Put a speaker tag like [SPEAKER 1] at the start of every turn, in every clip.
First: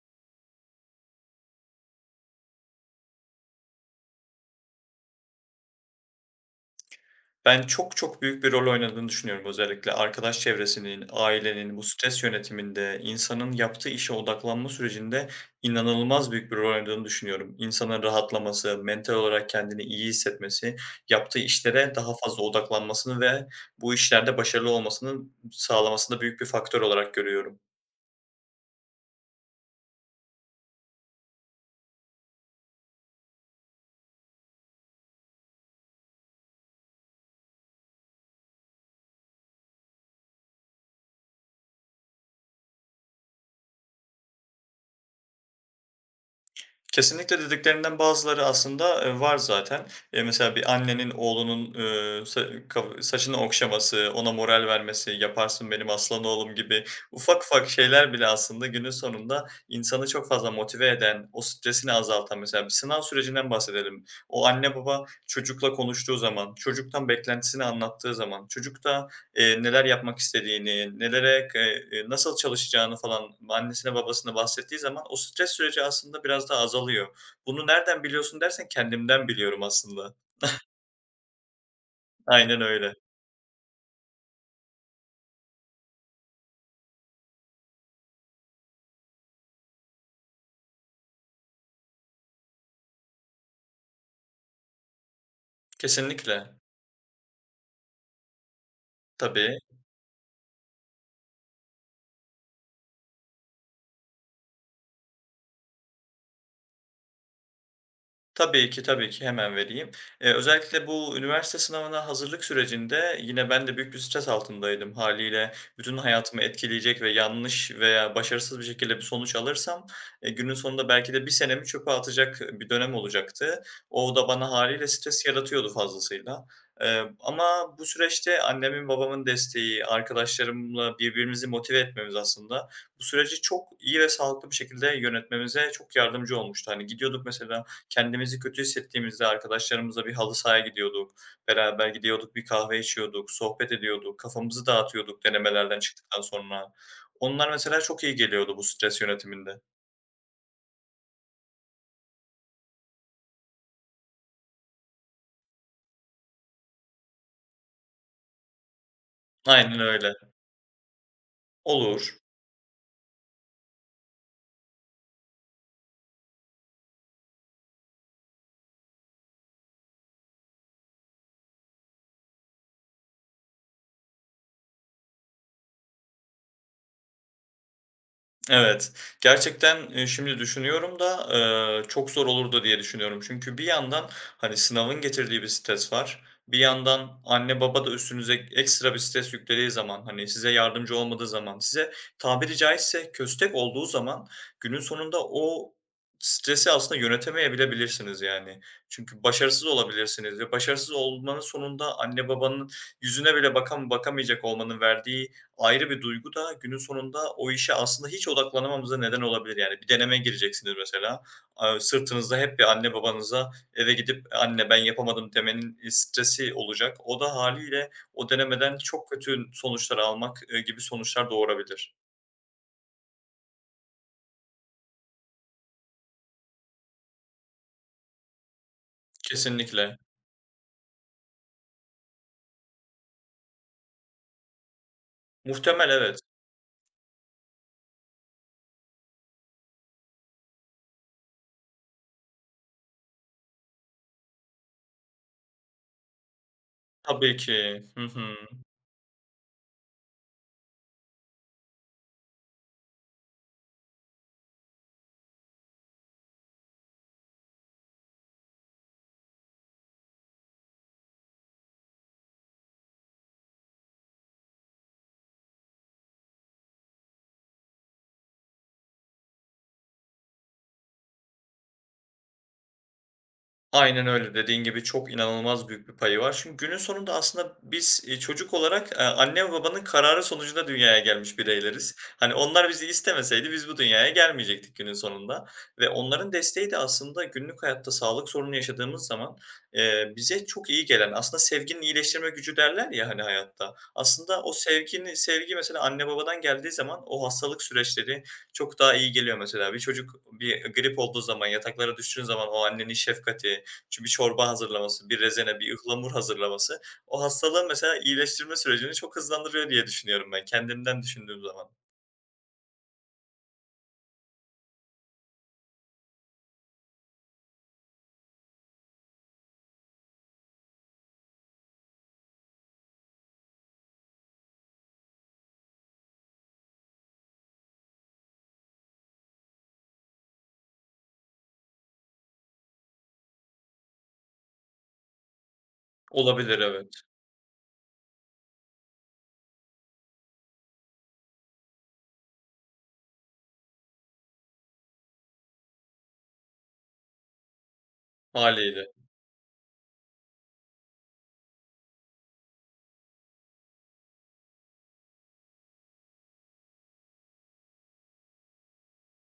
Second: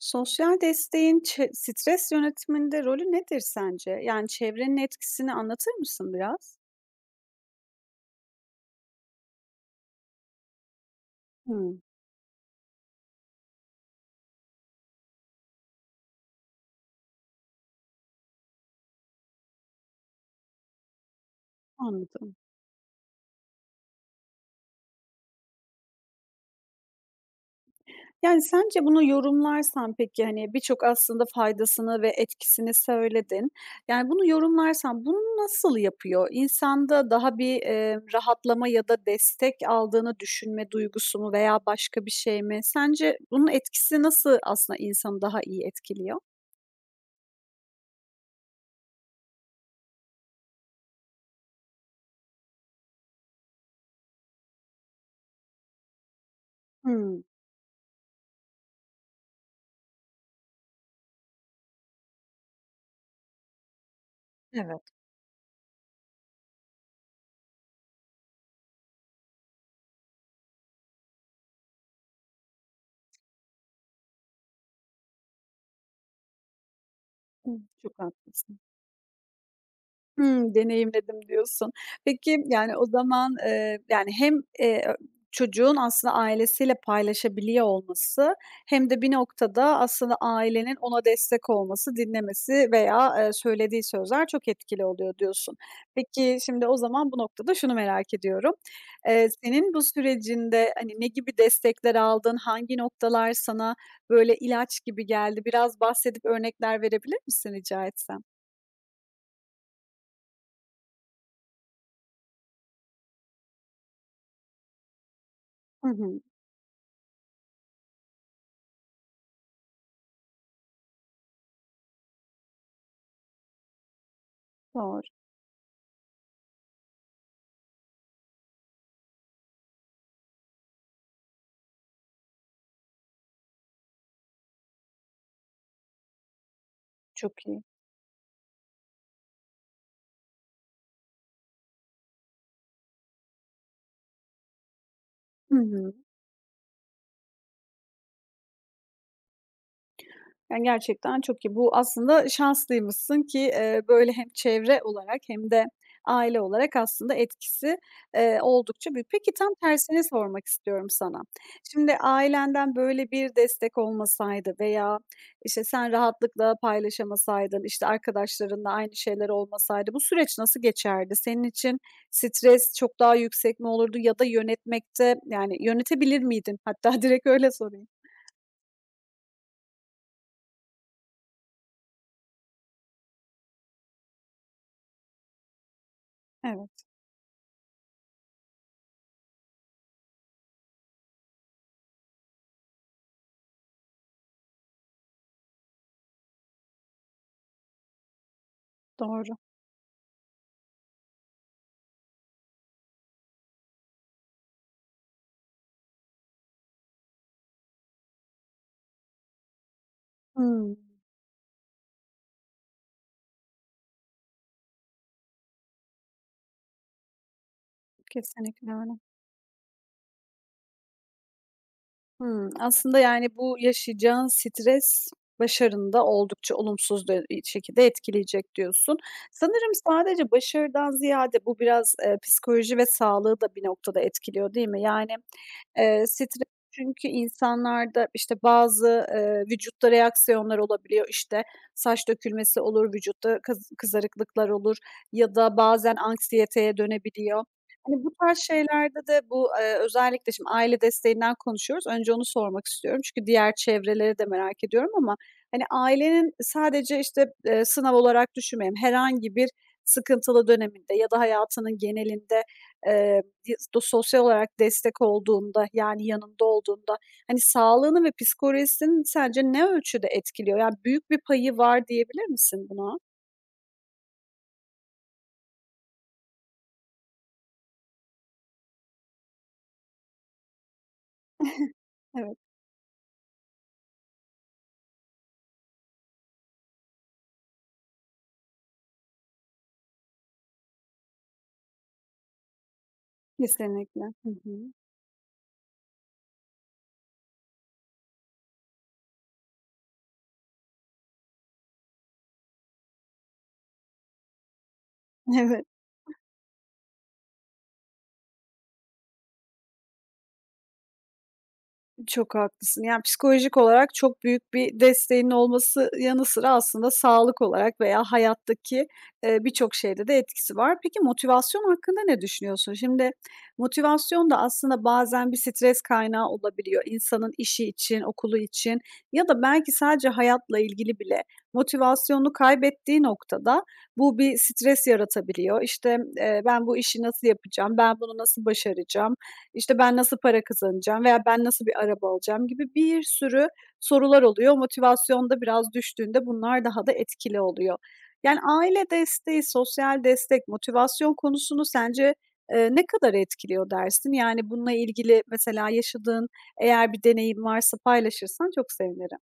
[SPEAKER 1] Sosyal desteğin stres yönetiminde rolü nedir sence? Yani çevrenin etkisini anlatır mısın biraz?
[SPEAKER 2] Ben çok büyük bir rol oynadığını düşünüyorum. Özellikle arkadaş çevresinin, ailenin,
[SPEAKER 1] Hımm,
[SPEAKER 2] bu stres yönetiminde, insanın yaptığı işe odaklanma sürecinde inanılmaz büyük bir rol oynadığını düşünüyorum. İnsanın rahatlaması, mental olarak kendini iyi hissetmesi, yaptığı işlere daha
[SPEAKER 1] anladım.
[SPEAKER 2] fazla odaklanmasını ve bu işlerde başarılı olmasını sağlamasında büyük bir faktör olarak görüyorum.
[SPEAKER 1] Yani sence bunu yorumlarsan peki, hani, birçok aslında faydasını ve etkisini söyledin. Yani bunu yorumlarsan bunu nasıl yapıyor? İnsanda daha bir, rahatlama ya da destek aldığını düşünme duygusu mu veya başka bir şey mi? Sence bunun etkisi nasıl aslında insanı daha iyi etkiliyor?
[SPEAKER 2] Kesinlikle dediklerinden bazıları aslında, var zaten. Mesela bir annenin oğlunun, sa kafa saçını okşaması, ona moral vermesi, "Yaparsın benim aslan oğlum." gibi
[SPEAKER 1] Hımm.
[SPEAKER 2] ufak ufak şeyler bile aslında günün sonunda insanı çok fazla motive eden, o stresini azaltan mesela bir sınav sürecinden bahsedelim. O anne
[SPEAKER 1] Evet.
[SPEAKER 2] baba çocukla konuştuğu zaman, çocuktan beklentisini anlattığı zaman, çocuk da neler yapmak istediğini, nelere k nasıl çalışacağını falan annesine babasına bahsettiği zaman o stres süreci aslında biraz daha azalıyor. "Bunu
[SPEAKER 1] Hımm, çok
[SPEAKER 2] nereden biliyorsun?"
[SPEAKER 1] haklısın.
[SPEAKER 2] dersen kendimden biliyorum aslında.
[SPEAKER 1] Hımm, deneyimledim diyorsun. Peki,
[SPEAKER 2] Aynen
[SPEAKER 1] yani, o
[SPEAKER 2] öyle.
[SPEAKER 1] zaman, yani, hem, ö çocuğun aslında ailesiyle paylaşabiliyor olması hem de bir noktada aslında ailenin ona destek olması, dinlemesi veya, söylediği sözler çok etkili oluyor diyorsun. Peki,
[SPEAKER 2] Kesinlikle.
[SPEAKER 1] şimdi o zaman bu noktada şunu merak ediyorum.
[SPEAKER 2] Tabii.
[SPEAKER 1] Senin bu sürecinde, hani, ne gibi destekler aldın? Hangi noktalar sana böyle ilaç gibi geldi? Biraz bahsedip örnekler verebilir misin rica etsem?
[SPEAKER 2] Tabii ki. Hemen vereyim. Özellikle bu üniversite sınavına hazırlık sürecinde yine ben de büyük bir stres altındaydım hâliyle.
[SPEAKER 1] Hı
[SPEAKER 2] Bütün
[SPEAKER 1] hı.
[SPEAKER 2] hayatımı etkileyecek ve yanlış veya başarısız bir şekilde bir sonuç alırsam, günün sonunda belki de bir senemi çöpe atacak bir dönem olacaktı. O da bana hâliyle
[SPEAKER 1] Doğru.
[SPEAKER 2] stres yaratıyordu fazlasıyla. Ama bu süreçte annemin babamın desteği, arkadaşlarımla birbirimizi motive etmemiz aslında bu süreci çok iyi ve sağlıklı bir şekilde yönetmemize çok yardımcı olmuştu. Hani, gidiyorduk
[SPEAKER 1] Çok iyi.
[SPEAKER 2] mesela. Kendimizi kötü hissettiğimizde arkadaşlarımızla bir halı sahaya gidiyorduk. Beraber gidiyorduk, bir kahve içiyorduk, sohbet ediyorduk, kafamızı dağıtıyorduk
[SPEAKER 1] Hı
[SPEAKER 2] denemelerden
[SPEAKER 1] hı.
[SPEAKER 2] çıktıktan sonra. Onlar mesela çok iyi geliyordu bu stres yönetiminde.
[SPEAKER 1] Yani, gerçekten çok iyi. Bu aslında şanslıymışsın ki, böyle hem çevre olarak hem de aile olarak aslında etkisi, oldukça büyük. Peki, tam
[SPEAKER 2] Aynen
[SPEAKER 1] tersini
[SPEAKER 2] öyle.
[SPEAKER 1] sormak istiyorum sana. Şimdi
[SPEAKER 2] Olur.
[SPEAKER 1] ailenden böyle bir destek olmasaydı veya, işte, sen rahatlıkla paylaşamasaydın, işte, arkadaşlarınla aynı şeyler olmasaydı bu süreç nasıl geçerdi? Senin için stres çok daha yüksek mi olurdu ya da yönetmekte, yani, yönetebilir miydin? Hatta direkt öyle sorayım.
[SPEAKER 2] Evet. Gerçekten, şimdi düşünüyorum da, çok zor olurdu diye düşünüyorum. Çünkü bir yandan, hani, sınavın getirdiği bir stres var. Bir
[SPEAKER 1] Evet,
[SPEAKER 2] yandan anne baba da üstünüze ekstra bir stres yüklediği zaman, hani, size yardımcı olmadığı zaman, size tabiri caizse köstek olduğu zaman günün sonunda o stresi aslında yönetemeyebilebilirsiniz, yani. Çünkü
[SPEAKER 1] doğru.
[SPEAKER 2] başarısız olabilirsiniz ve başarısız olmanın sonunda anne babanın yüzüne bile bakamayacak olmanın verdiği ayrı bir duygu da günün sonunda o işe aslında hiç odaklanamamıza neden olabilir. Yani bir deneme gireceksiniz
[SPEAKER 1] Hımm.
[SPEAKER 2] mesela. Aaa, sırtınızda hep bir anne babanıza eve gidip "Anne, ben yapamadım." demenin stresi olacak. O da haliyle o
[SPEAKER 1] Kesinlikle
[SPEAKER 2] denemeden
[SPEAKER 1] öyle.
[SPEAKER 2] çok kötü sonuçlar almak, gibi sonuçlar doğurabilir.
[SPEAKER 1] Hımm. Aslında, yani, bu yaşayacağın stres başarında oldukça olumsuz şekilde etkileyecek diyorsun. Sanırım
[SPEAKER 2] Kesinlikle.
[SPEAKER 1] sadece başarıdan ziyade bu biraz, psikoloji ve sağlığı da bir noktada etkiliyor, değil mi? Yani,
[SPEAKER 2] Muhtemel, evet.
[SPEAKER 1] Stres çünkü insanlarda, işte, bazı, vücutta reaksiyonlar olabiliyor. İşte, saç dökülmesi olur, vücutta kızarıklıklar olur ya da bazen anksiyeteye
[SPEAKER 2] Tabii
[SPEAKER 1] dönebiliyor.
[SPEAKER 2] ki.
[SPEAKER 1] Hani,
[SPEAKER 2] Hı
[SPEAKER 1] bu
[SPEAKER 2] hı.
[SPEAKER 1] tarz şeylerde de bu, özellikle şimdi aile desteğinden konuşuyoruz. Önce onu sormak istiyorum çünkü diğer çevreleri de merak ediyorum ama, hani, ailenin sadece, işte, sınav olarak düşünmeyelim, herhangi bir sıkıntılı döneminde ya da hayatının genelinde, di Do sosyal olarak destek olduğunda, yani yanında olduğunda, hani, sağlığını ve psikolojisini sence ne ölçüde etkiliyor? Yani, büyük bir payı var diyebilir misin buna?
[SPEAKER 2] Aynen öyle. Dediğin gibi çok inanılmaz büyük bir payı var. Çünkü günün sonunda aslında biz, çocuk olarak, anne ve babanın kararı sonucunda dünyaya gelmiş bireyleriz. Hani
[SPEAKER 1] Evet,
[SPEAKER 2] onlar bizi istemeseydi biz bu dünyaya gelmeyecektik günün sonunda ve onların desteği de aslında günlük hayatta sağlık sorunu yaşadığımız zaman, bize çok iyi gelen, aslında sevginin iyileştirme gücü derler ya, hani, hayatta.
[SPEAKER 1] kesinlikle. Hı
[SPEAKER 2] Aslında o
[SPEAKER 1] hı.
[SPEAKER 2] sevgi mesela anne babadan geldiği zaman o hastalık süreçleri çok daha iyi geliyor mesela. Bir çocuk bir grip olduğu zaman, yataklara düştüğün zaman o annenin şefkati, çünkü bir çorba hazırlaması, bir rezene,
[SPEAKER 1] Evet.
[SPEAKER 2] bir ıhlamur hazırlaması o hastalığın mesela iyileştirme sürecini çok hızlandırıyor diye düşünüyorum ben kendimden düşündüğüm zaman.
[SPEAKER 1] Çok haklısın. Yani, psikolojik olarak çok büyük bir desteğinin olması yanı sıra aslında sağlık olarak veya hayattaki, birçok şeyde de etkisi var. Peki motivasyon hakkında ne düşünüyorsun? Şimdi motivasyon da aslında bazen bir stres kaynağı olabiliyor. İnsanın işi için, okulu için ya da belki sadece hayatla ilgili bile motivasyonunu kaybettiği noktada bu bir stres yaratabiliyor. İşte,
[SPEAKER 2] Olabilir
[SPEAKER 1] "Ben bu işi
[SPEAKER 2] evet,
[SPEAKER 1] nasıl yapacağım? Ben bunu nasıl başaracağım? İşte, ben nasıl para kazanacağım veya ben nasıl bir araba alacağım gibi bir sürü sorular oluyor. Motivasyon da biraz düştüğünde bunlar daha da etkili oluyor. Yani,
[SPEAKER 2] hâliyle.
[SPEAKER 1] aile desteği, sosyal destek, motivasyon konusunu sence, ne kadar etkiliyor dersin? Yani, bununla ilgili mesela yaşadığın eğer bir deneyim varsa paylaşırsan çok sevinirim.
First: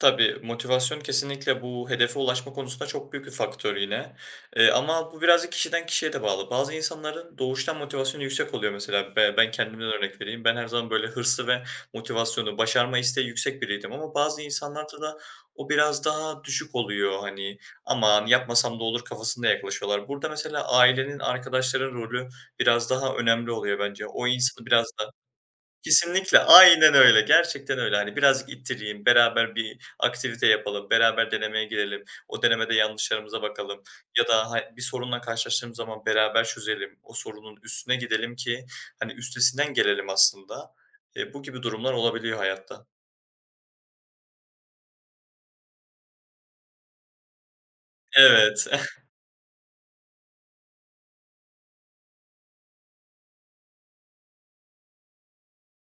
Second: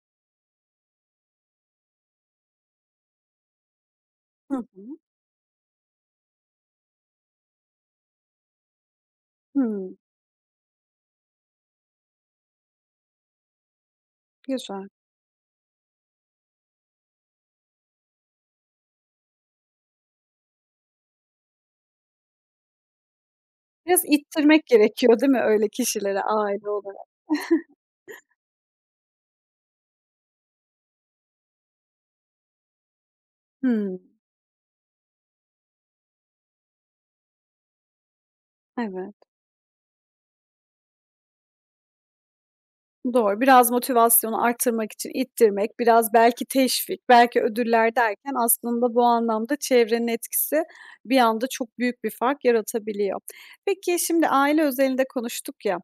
[SPEAKER 2] Tabii, motivasyon kesinlikle bu hedefe ulaşma konusunda çok büyük bir faktör yine.
[SPEAKER 1] Hı hı.
[SPEAKER 2] Ama bu birazcık kişiden kişiye de bağlı. Bazı insanların doğuştan motivasyonu yüksek oluyor mesela. Ben kendimden
[SPEAKER 1] Hımm,
[SPEAKER 2] örnek vereyim. Ben her zaman böyle hırsı ve motivasyonu, başarma isteği yüksek biriydim ama bazı
[SPEAKER 1] güzel.
[SPEAKER 2] insanlarda da o biraz daha düşük oluyor. Hani, "Aman yapmasam da olur." kafasında yaklaşıyorlar. Burada mesela ailenin, arkadaşların rolü biraz daha önemli oluyor
[SPEAKER 1] Biraz
[SPEAKER 2] bence. O
[SPEAKER 1] ittirmek
[SPEAKER 2] insanı biraz.
[SPEAKER 1] gerekiyor değil mi öyle kişilere
[SPEAKER 2] Kesinlikle,
[SPEAKER 1] aile
[SPEAKER 2] aynen
[SPEAKER 1] olarak?
[SPEAKER 2] öyle. Gerçekten öyle. Hani, birazcık ittireyim, beraber bir aktivite yapalım, beraber denemeye girelim, o denemede yanlışlarımıza bakalım
[SPEAKER 1] Hı.
[SPEAKER 2] ya da bir sorunla karşılaştığımız zaman beraber çözelim, o sorunun üstüne gidelim ki, hani,
[SPEAKER 1] Evet.
[SPEAKER 2] üstesinden gelelim aslında. Bu gibi durumlar olabiliyor hayatta.
[SPEAKER 1] Doğru. Biraz motivasyonu arttırmak için ittirmek, biraz belki teşvik, belki ödüller derken
[SPEAKER 2] Evet,
[SPEAKER 1] aslında bu anlamda çevrenin etkisi bir anda çok büyük bir fark yaratabiliyor. Peki şimdi aile özelinde konuştuk ya,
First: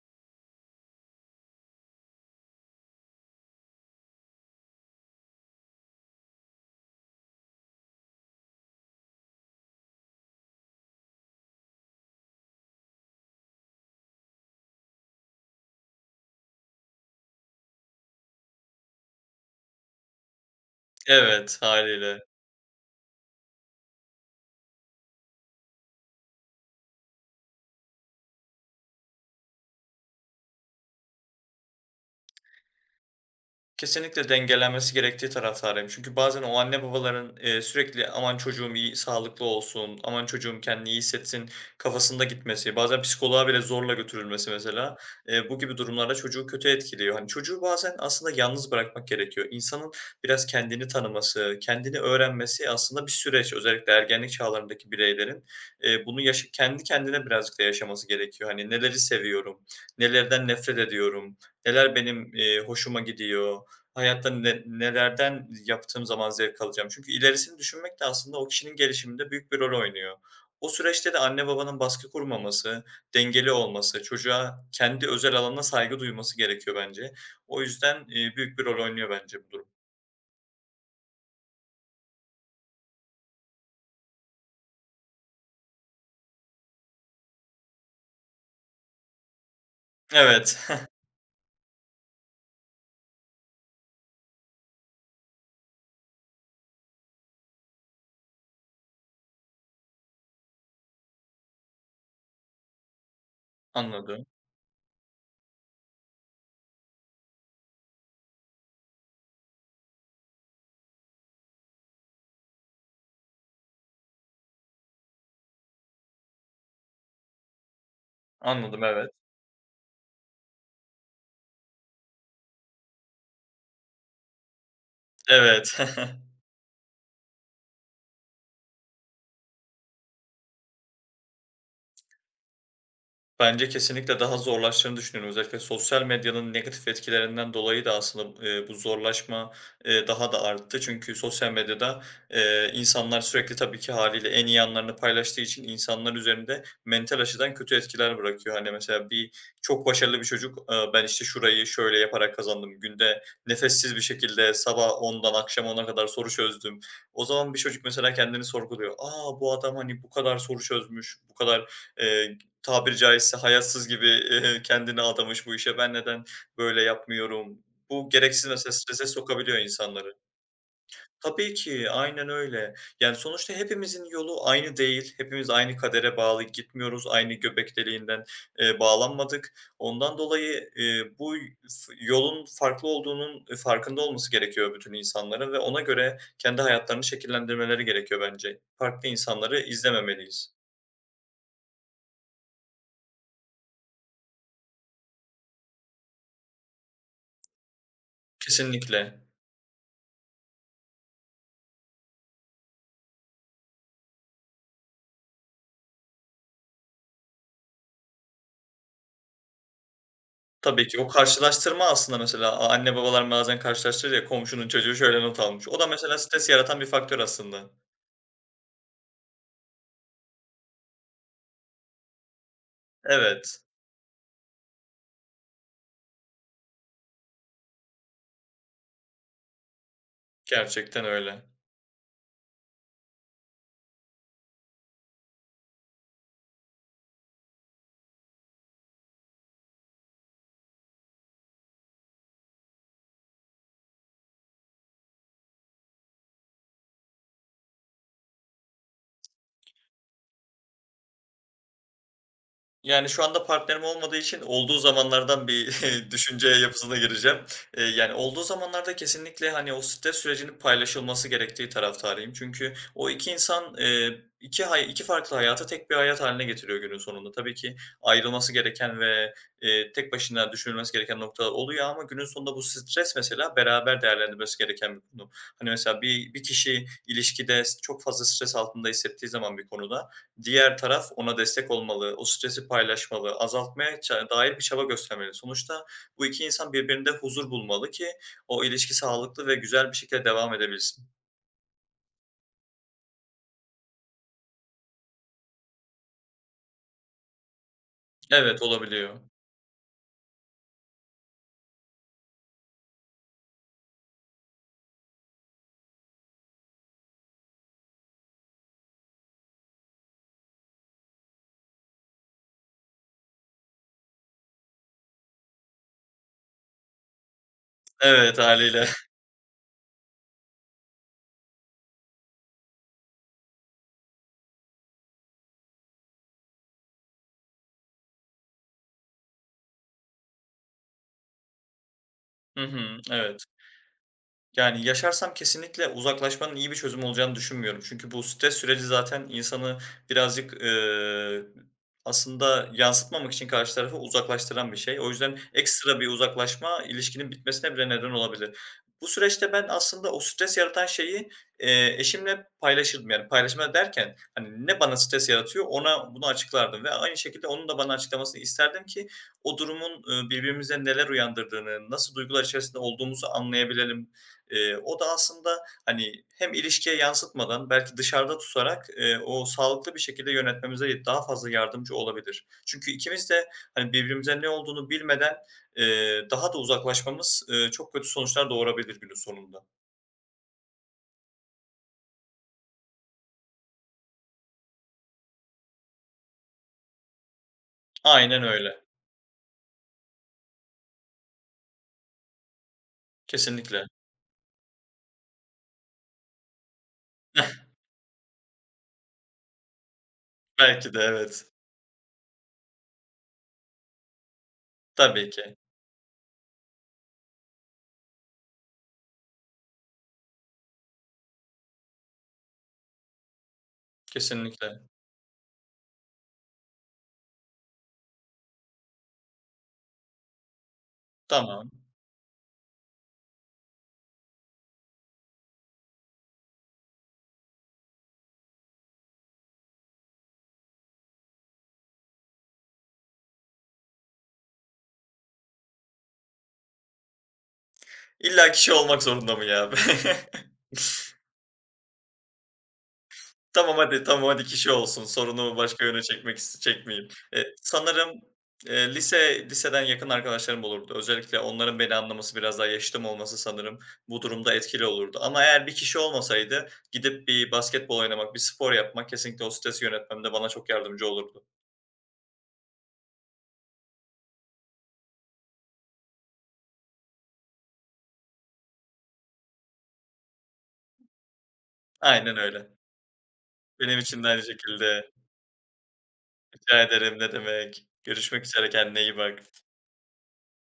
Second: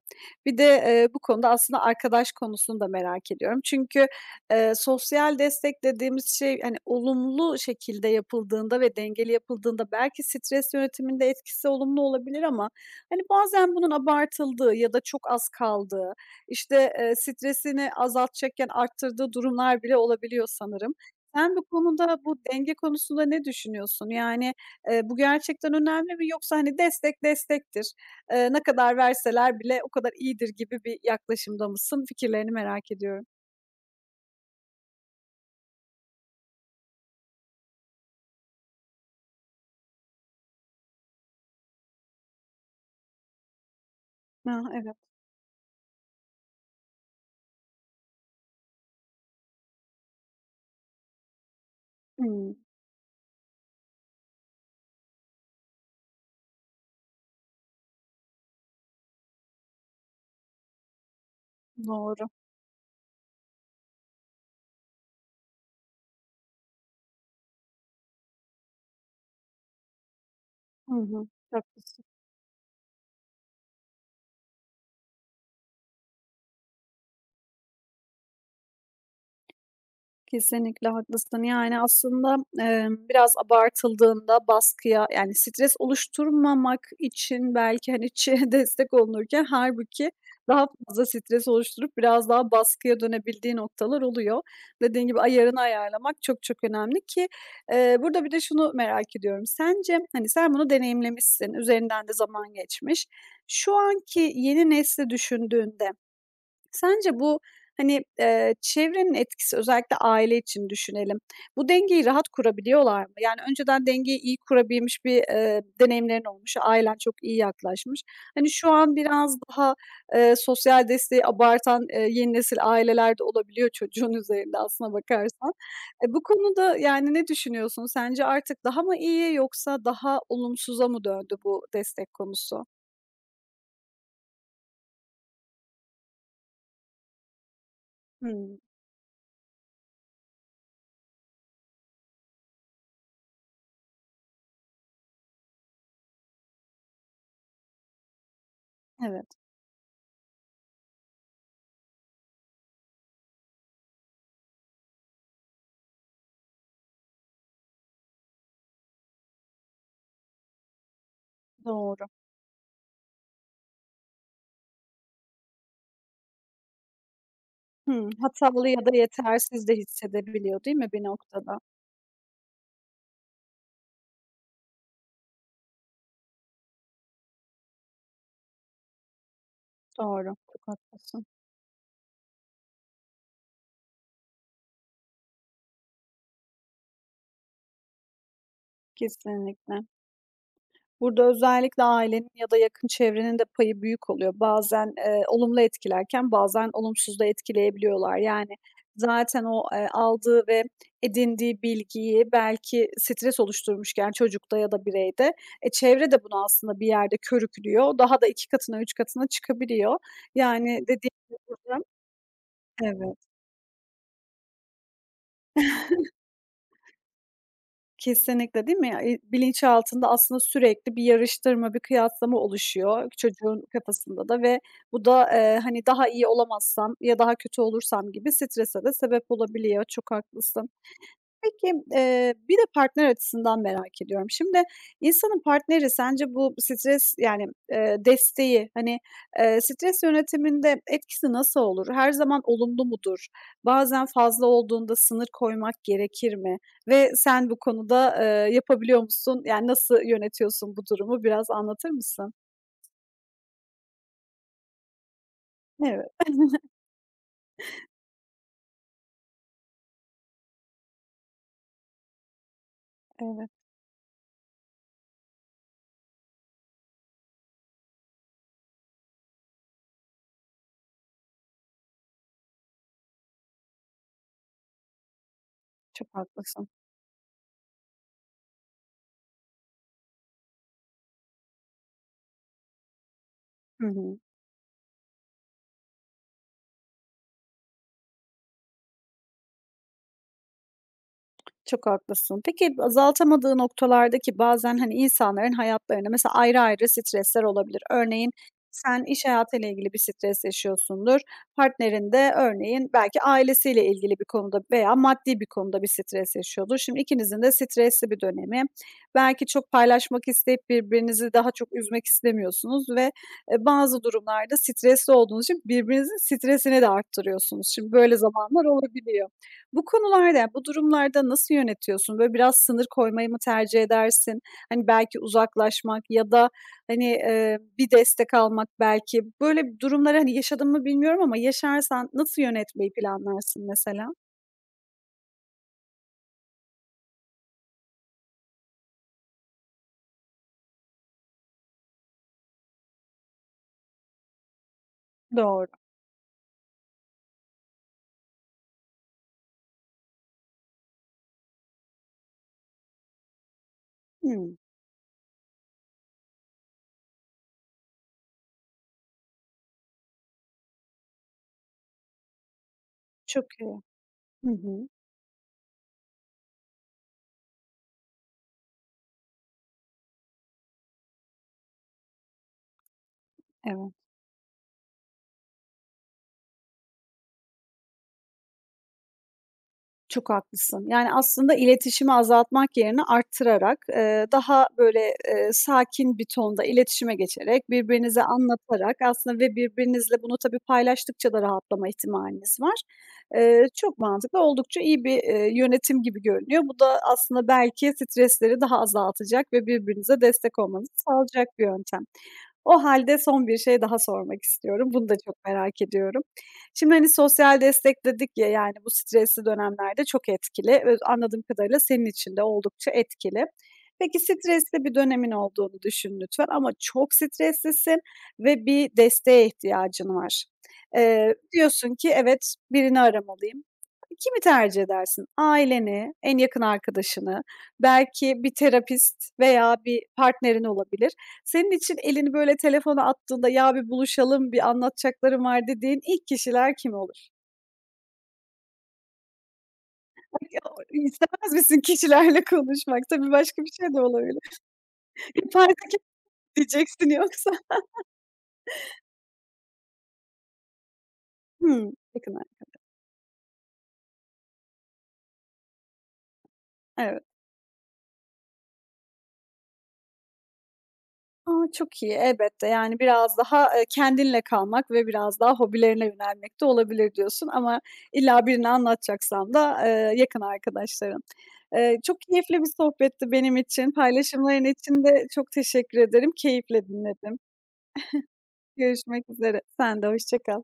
[SPEAKER 1] bir de, bu konuda aslında arkadaş konusunu da merak ediyorum. Çünkü, sosyal destek dediğimiz şey, hani, olumlu şekilde yapıldığında ve dengeli yapıldığında belki stres yönetiminde etkisi olumlu olabilir ama, hani, bazen bunun abartıldığı ya da çok az kaldığı işte, stresini azaltacakken arttırdığı durumlar bile olabiliyor sanırım. Sen
[SPEAKER 2] evet,
[SPEAKER 1] bu
[SPEAKER 2] haliyle.
[SPEAKER 1] konuda, bu denge konusunda ne düşünüyorsun? Yani, bu gerçekten önemli mi yoksa, hani, destek destektir, ne kadar verseler bile o kadar iyidir gibi bir yaklaşımda mısın? Fikirlerini merak ediyorum.
[SPEAKER 2] Kesinlikle dengelenmesi gerektiği taraftarıyım. Çünkü bazen o anne babaların, sürekli "Aman çocuğum iyi sağlıklı olsun, aman çocuğum kendini iyi hissetsin." kafasında gitmesi, bazen psikoloğa bile zorla götürülmesi
[SPEAKER 1] Ah, evet.
[SPEAKER 2] mesela, bu gibi durumlarda çocuğu kötü etkiliyor. Hani, çocuğu bazen aslında yalnız bırakmak gerekiyor. İnsanın biraz kendini tanıması, kendini
[SPEAKER 1] Hımm.
[SPEAKER 2] öğrenmesi aslında bir süreç. Özellikle ergenlik çağlarındaki bireylerin, bunu yaşı kendi kendine birazcık da yaşaması gerekiyor. Hani, "Neleri seviyorum, nelerden nefret ediyorum, neler
[SPEAKER 1] Doğru.
[SPEAKER 2] benim, hoşuma gidiyor, hayatta nelerden yaptığım zaman zevk alacağım?" Çünkü ilerisini düşünmek de aslında o kişinin gelişiminde büyük bir rol oynuyor. O
[SPEAKER 1] Hı
[SPEAKER 2] süreçte de
[SPEAKER 1] hı.
[SPEAKER 2] anne babanın
[SPEAKER 1] Haklısın.
[SPEAKER 2] baskı kurmaması, dengeli olması, çocuğa kendi özel alanına saygı duyması gerekiyor bence. O yüzden, büyük bir rol oynuyor bence bu durum.
[SPEAKER 1] Kesinlikle haklısın. Yani, aslında, biraz abartıldığında baskıya, yani, stres oluşturmamak için belki, hani, destek olunurken hâlbuki
[SPEAKER 2] Evet.
[SPEAKER 1] daha fazla stres oluşturup biraz daha baskıya dönebildiği noktalar oluyor. Dediğin gibi ayarını ayarlamak çok çok önemli ki, burada bir de şunu merak ediyorum. Sence, hani, sen bunu deneyimlemişsin, üzerinden de zaman geçmiş. Şu anki
[SPEAKER 2] Anladım.
[SPEAKER 1] yeni nesli düşündüğünde sence bu, hani, çevrenin etkisi özellikle aile için düşünelim. Bu dengeyi rahat kurabiliyorlar mı? Yani önceden dengeyi iyi kurabilmiş bir, deneyimlerin olmuş, ailen çok iyi yaklaşmış. Hani, şu
[SPEAKER 2] Anladım,
[SPEAKER 1] an
[SPEAKER 2] evet.
[SPEAKER 1] biraz daha, sosyal desteği abartan, yeni nesil aileler de olabiliyor çocuğun üzerinde aslına bakarsan.
[SPEAKER 2] Evet.
[SPEAKER 1] E, bu konuda, yani, ne düşünüyorsun? Sence artık daha mı iyi yoksa daha olumsuza mı döndü bu destek konusu?
[SPEAKER 2] Bence kesinlikle daha zorlaştığını düşünüyorum. Özellikle sosyal medyanın negatif etkilerinden dolayı da aslında,
[SPEAKER 1] Hımm,
[SPEAKER 2] bu zorlaşma, daha da arttı. Çünkü sosyal medyada, insanlar sürekli tabii ki haliyle en iyi anlarını paylaştığı için insanlar üzerinde mental açıdan kötü etkiler bırakıyor. Hani, mesela
[SPEAKER 1] evet,
[SPEAKER 2] bir çok başarılı bir çocuk, "Ben, işte, şurayı şöyle yaparak kazandım. Günde nefessiz bir şekilde sabah ondan akşam ona kadar soru çözdüm." O zaman bir çocuk mesela kendini sorguluyor. Aa bu adam, hani, bu kadar soru çözmüş, bu kadar,
[SPEAKER 1] doğru.
[SPEAKER 2] eee, tabiri caizse hayatsız gibi, kendini adamış bu işe, "Ben neden böyle yapmıyorum?"
[SPEAKER 1] Hımm,
[SPEAKER 2] Bu gereksiz
[SPEAKER 1] hatalı
[SPEAKER 2] mesela
[SPEAKER 1] ya da
[SPEAKER 2] strese sokabiliyor
[SPEAKER 1] yetersiz de
[SPEAKER 2] insanları.
[SPEAKER 1] hissedebiliyor, değil mi bir
[SPEAKER 2] Tabii
[SPEAKER 1] noktada?
[SPEAKER 2] ki, aynen öyle. Yani, sonuçta hepimizin yolu aynı değil. Hepimiz aynı kadere bağlı gitmiyoruz. Aynı göbek deliğinden, bağlanmadık. Ondan
[SPEAKER 1] Doğru, çok
[SPEAKER 2] dolayı,
[SPEAKER 1] haklısın.
[SPEAKER 2] bu yolun farklı olduğunun, farkında olması gerekiyor bütün insanların ve ona göre kendi hayatlarını şekillendirmeleri gerekiyor bence. Farklı insanları
[SPEAKER 1] Kesinlikle.
[SPEAKER 2] izlememeliyiz.
[SPEAKER 1] Burada özellikle ailenin ya da yakın çevrenin de payı büyük oluyor. Bazen, olumlu etkilerken bazen olumsuz da etkileyebiliyorlar. Yani
[SPEAKER 2] Kesinlikle.
[SPEAKER 1] zaten o, aldığı ve edindiği bilgiyi belki stres oluşturmuşken çocukta ya da bireyde, e, çevre de bunu aslında bir yerde körüklüyor. Daha da 2 katına, 3 katına çıkabiliyor. Yani
[SPEAKER 2] Tabii ki. O
[SPEAKER 1] dediğin gibi burada
[SPEAKER 2] karşılaştırma aslında mesela anne
[SPEAKER 1] evet.
[SPEAKER 2] babalar bazen karşılaştırır ya, komşunun çocuğu şöyle not almış. O da mesela stres yaratan bir faktör aslında.
[SPEAKER 1] Kesinlikle, değil mi? Ya, bilinçaltında aslında sürekli bir yarıştırma, bir kıyaslama oluşuyor
[SPEAKER 2] Evet,
[SPEAKER 1] çocuğun kafasında da ve bu da, hani, daha iyi olamazsam ya daha kötü olursam gibi strese de sebep olabiliyor. Çok haklısın.
[SPEAKER 2] gerçekten öyle.
[SPEAKER 1] Peki, bir de partner açısından merak ediyorum. Şimdi insanın partneri sence bu stres, yani, desteği, hani, stres yönetiminde etkisi nasıl olur? Her zaman olumlu mudur? Bazen fazla olduğunda sınır koymak gerekir mi? Ve sen bu konuda, yapabiliyor musun? Yani, nasıl yönetiyorsun bu durumu? Biraz anlatır mısın?
[SPEAKER 2] Yani, şu anda partnerim olmadığı için olduğu zamanlardan bir
[SPEAKER 1] Evet.
[SPEAKER 2] düşünce yapısına gireceğim. Yani, olduğu zamanlarda kesinlikle, hani, o stres sürecinin paylaşılması gerektiği taraftarıyım. Çünkü o iki
[SPEAKER 1] Evet,
[SPEAKER 2] insan, 2 farklı hayatı tek bir hayat haline getiriyor günün sonunda. Tabii ki ayrılması gereken ve, tek başına düşünülmesi gereken noktalar oluyor ama günün sonunda bu stres mesela beraber değerlendirmesi gereken bir konu. Hani, mesela
[SPEAKER 1] çok
[SPEAKER 2] bir
[SPEAKER 1] haklısın.
[SPEAKER 2] kişi ilişkide çok fazla stres altında hissettiği zaman bir konuda, diğer taraf ona destek olmalı, o stresi paylaşmalı,
[SPEAKER 1] Hı
[SPEAKER 2] azaltmaya
[SPEAKER 1] hı.
[SPEAKER 2] ça dair bir çaba göstermeli. Sonuçta bu 2 insan birbirinde huzur bulmalı ki o ilişki sağlıklı ve güzel bir şekilde devam edebilsin.
[SPEAKER 1] Çok haklısın. Peki azaltamadığı noktalarda ki bazen, hani, insanların hayatlarında mesela ayrı ayrı stresler olabilir. Örneğin
[SPEAKER 2] Evet,
[SPEAKER 1] sen
[SPEAKER 2] olabiliyor.
[SPEAKER 1] iş hayatıyla ilgili bir stres yaşıyorsundur. Partnerin de örneğin belki ailesiyle ilgili bir konuda veya maddi bir konuda bir stres yaşıyordur. Şimdi ikinizin de stresli bir dönemi. Belki çok paylaşmak isteyip birbirinizi daha çok üzmek istemiyorsunuz ve, bazı durumlarda stresli olduğunuz için birbirinizin stresini de arttırıyorsunuz. Şimdi böyle
[SPEAKER 2] Evet,
[SPEAKER 1] zamanlar
[SPEAKER 2] hâliyle.
[SPEAKER 1] olabiliyor. Bu konularda, bu durumlarda nasıl yönetiyorsun? Böyle biraz sınır koymayı mı tercih edersin? Hani, belki uzaklaşmak ya da, hani, bir destek almak belki. Böyle durumları, hani, yaşadın mı bilmiyorum ama yaşarsan nasıl
[SPEAKER 2] Hı
[SPEAKER 1] yönetmeyi
[SPEAKER 2] hı, evet.
[SPEAKER 1] planlarsın mesela?
[SPEAKER 2] Yani, yaşarsam kesinlikle uzaklaşmanın iyi bir çözüm olacağını düşünmüyorum. Çünkü bu stres süreci zaten insanı birazcık, aslında yansıtmamak için karşı tarafı uzaklaştıran bir şey. O yüzden
[SPEAKER 1] Doğru.
[SPEAKER 2] ekstra bir uzaklaşma ilişkinin bitmesine bile neden olabilir. Bu süreçte ben aslında o stres yaratan şeyi, eşimle paylaşırdım. Yani, paylaşma derken,
[SPEAKER 1] Hımm,
[SPEAKER 2] hani, ne bana stres yaratıyor ona bunu açıklardım ve aynı şekilde onun da bana açıklamasını isterdim ki o durumun, birbirimizde neler uyandırdığını, nasıl duygular içerisinde olduğumuzu
[SPEAKER 1] çok iyi.
[SPEAKER 2] anlayabilelim.
[SPEAKER 1] Hı hı.
[SPEAKER 2] O da aslında, hani, hem ilişkiye yansıtmadan belki dışarıda tutarak, o sağlıklı bir şekilde yönetmemize daha fazla yardımcı olabilir. Çünkü ikimiz de,
[SPEAKER 1] Evet.
[SPEAKER 2] hani, birbirimize ne olduğunu bilmeden, daha da uzaklaşmamız, çok kötü sonuçlar doğurabilir günün sonunda.
[SPEAKER 1] Çok haklısın. Yani, aslında iletişimi azaltmak yerine arttırarak, daha, böyle, sakin bir tonda iletişime geçerek, birbirinize
[SPEAKER 2] Aynen öyle.
[SPEAKER 1] anlatarak aslında ve birbirinizle bunu tabii paylaştıkça da rahatlama ihtimaliniz var.
[SPEAKER 2] Kesinlikle.
[SPEAKER 1] Çok mantıklı, oldukça iyi bir, yönetim gibi görünüyor. Bu da aslında belki stresleri daha azaltacak ve birbirinize destek olmanızı
[SPEAKER 2] Belki de evet.
[SPEAKER 1] sağlayacak bir yöntem. O halde son bir şey daha sormak istiyorum. Bunu da
[SPEAKER 2] Tabii
[SPEAKER 1] çok
[SPEAKER 2] ki.
[SPEAKER 1] merak ediyorum. Şimdi, hani, sosyal destek dedik ya, yani, bu stresli dönemlerde çok etkili ve anladığım kadarıyla senin için de oldukça etkili. Peki,
[SPEAKER 2] Kesinlikle.
[SPEAKER 1] stresli bir dönemin olduğunu düşün lütfen ama çok streslisin ve bir desteğe ihtiyacın var.
[SPEAKER 2] Tamam.
[SPEAKER 1] Diyorsun ki evet, birini aramalıyım. Kimi tercih edersin? Aileni, en yakın arkadaşını, belki bir terapist veya bir partnerin olabilir. Senin için elini böyle telefona attığında, "Ya, bir buluşalım, bir anlatacaklarım var." dediğin ilk kişiler kim olur?
[SPEAKER 2] İlla kişi olmak zorunda mı ya?
[SPEAKER 1] İstemez misin kişilerle konuşmak? Tabii başka bir
[SPEAKER 2] Tamam
[SPEAKER 1] şey de
[SPEAKER 2] hadi, tamam
[SPEAKER 1] olabilir.
[SPEAKER 2] hadi kişi olsun. Sorunu
[SPEAKER 1] "Yapay
[SPEAKER 2] başka
[SPEAKER 1] zekâ"
[SPEAKER 2] yöne çekmek iste çekmeyeyim.
[SPEAKER 1] diyeceksin yoksa.
[SPEAKER 2] Sanırım, liseden yakın arkadaşlarım olurdu. Özellikle onların
[SPEAKER 1] Hımm.
[SPEAKER 2] beni
[SPEAKER 1] Yakın
[SPEAKER 2] anlaması,
[SPEAKER 1] ar
[SPEAKER 2] biraz daha yaşıtım olması sanırım bu durumda etkili olurdu. Ama eğer bir kişi olmasaydı
[SPEAKER 1] Evet.
[SPEAKER 2] gidip bir basketbol oynamak, bir spor yapmak kesinlikle o stresi yönetmemde bana çok yardımcı olurdu.
[SPEAKER 1] A, çok iyi. Elbette, yani, biraz daha, kendinle kalmak ve biraz daha hobilerine yönelmek de olabilir diyorsun ama illa birine anlatacaksan da, yakın arkadaşların. Çok
[SPEAKER 2] Aynen
[SPEAKER 1] keyifli bir
[SPEAKER 2] öyle.
[SPEAKER 1] sohbetti benim için.
[SPEAKER 2] Benim için de aynı
[SPEAKER 1] Paylaşımların için
[SPEAKER 2] şekilde.
[SPEAKER 1] de çok teşekkür ederim.
[SPEAKER 2] Rica
[SPEAKER 1] Keyifle
[SPEAKER 2] ederim, ne
[SPEAKER 1] dinledim.
[SPEAKER 2] demek. Görüşmek üzere, kendine iyi
[SPEAKER 1] Görüşmek
[SPEAKER 2] bak.
[SPEAKER 1] üzere. Sen de hoşça kal.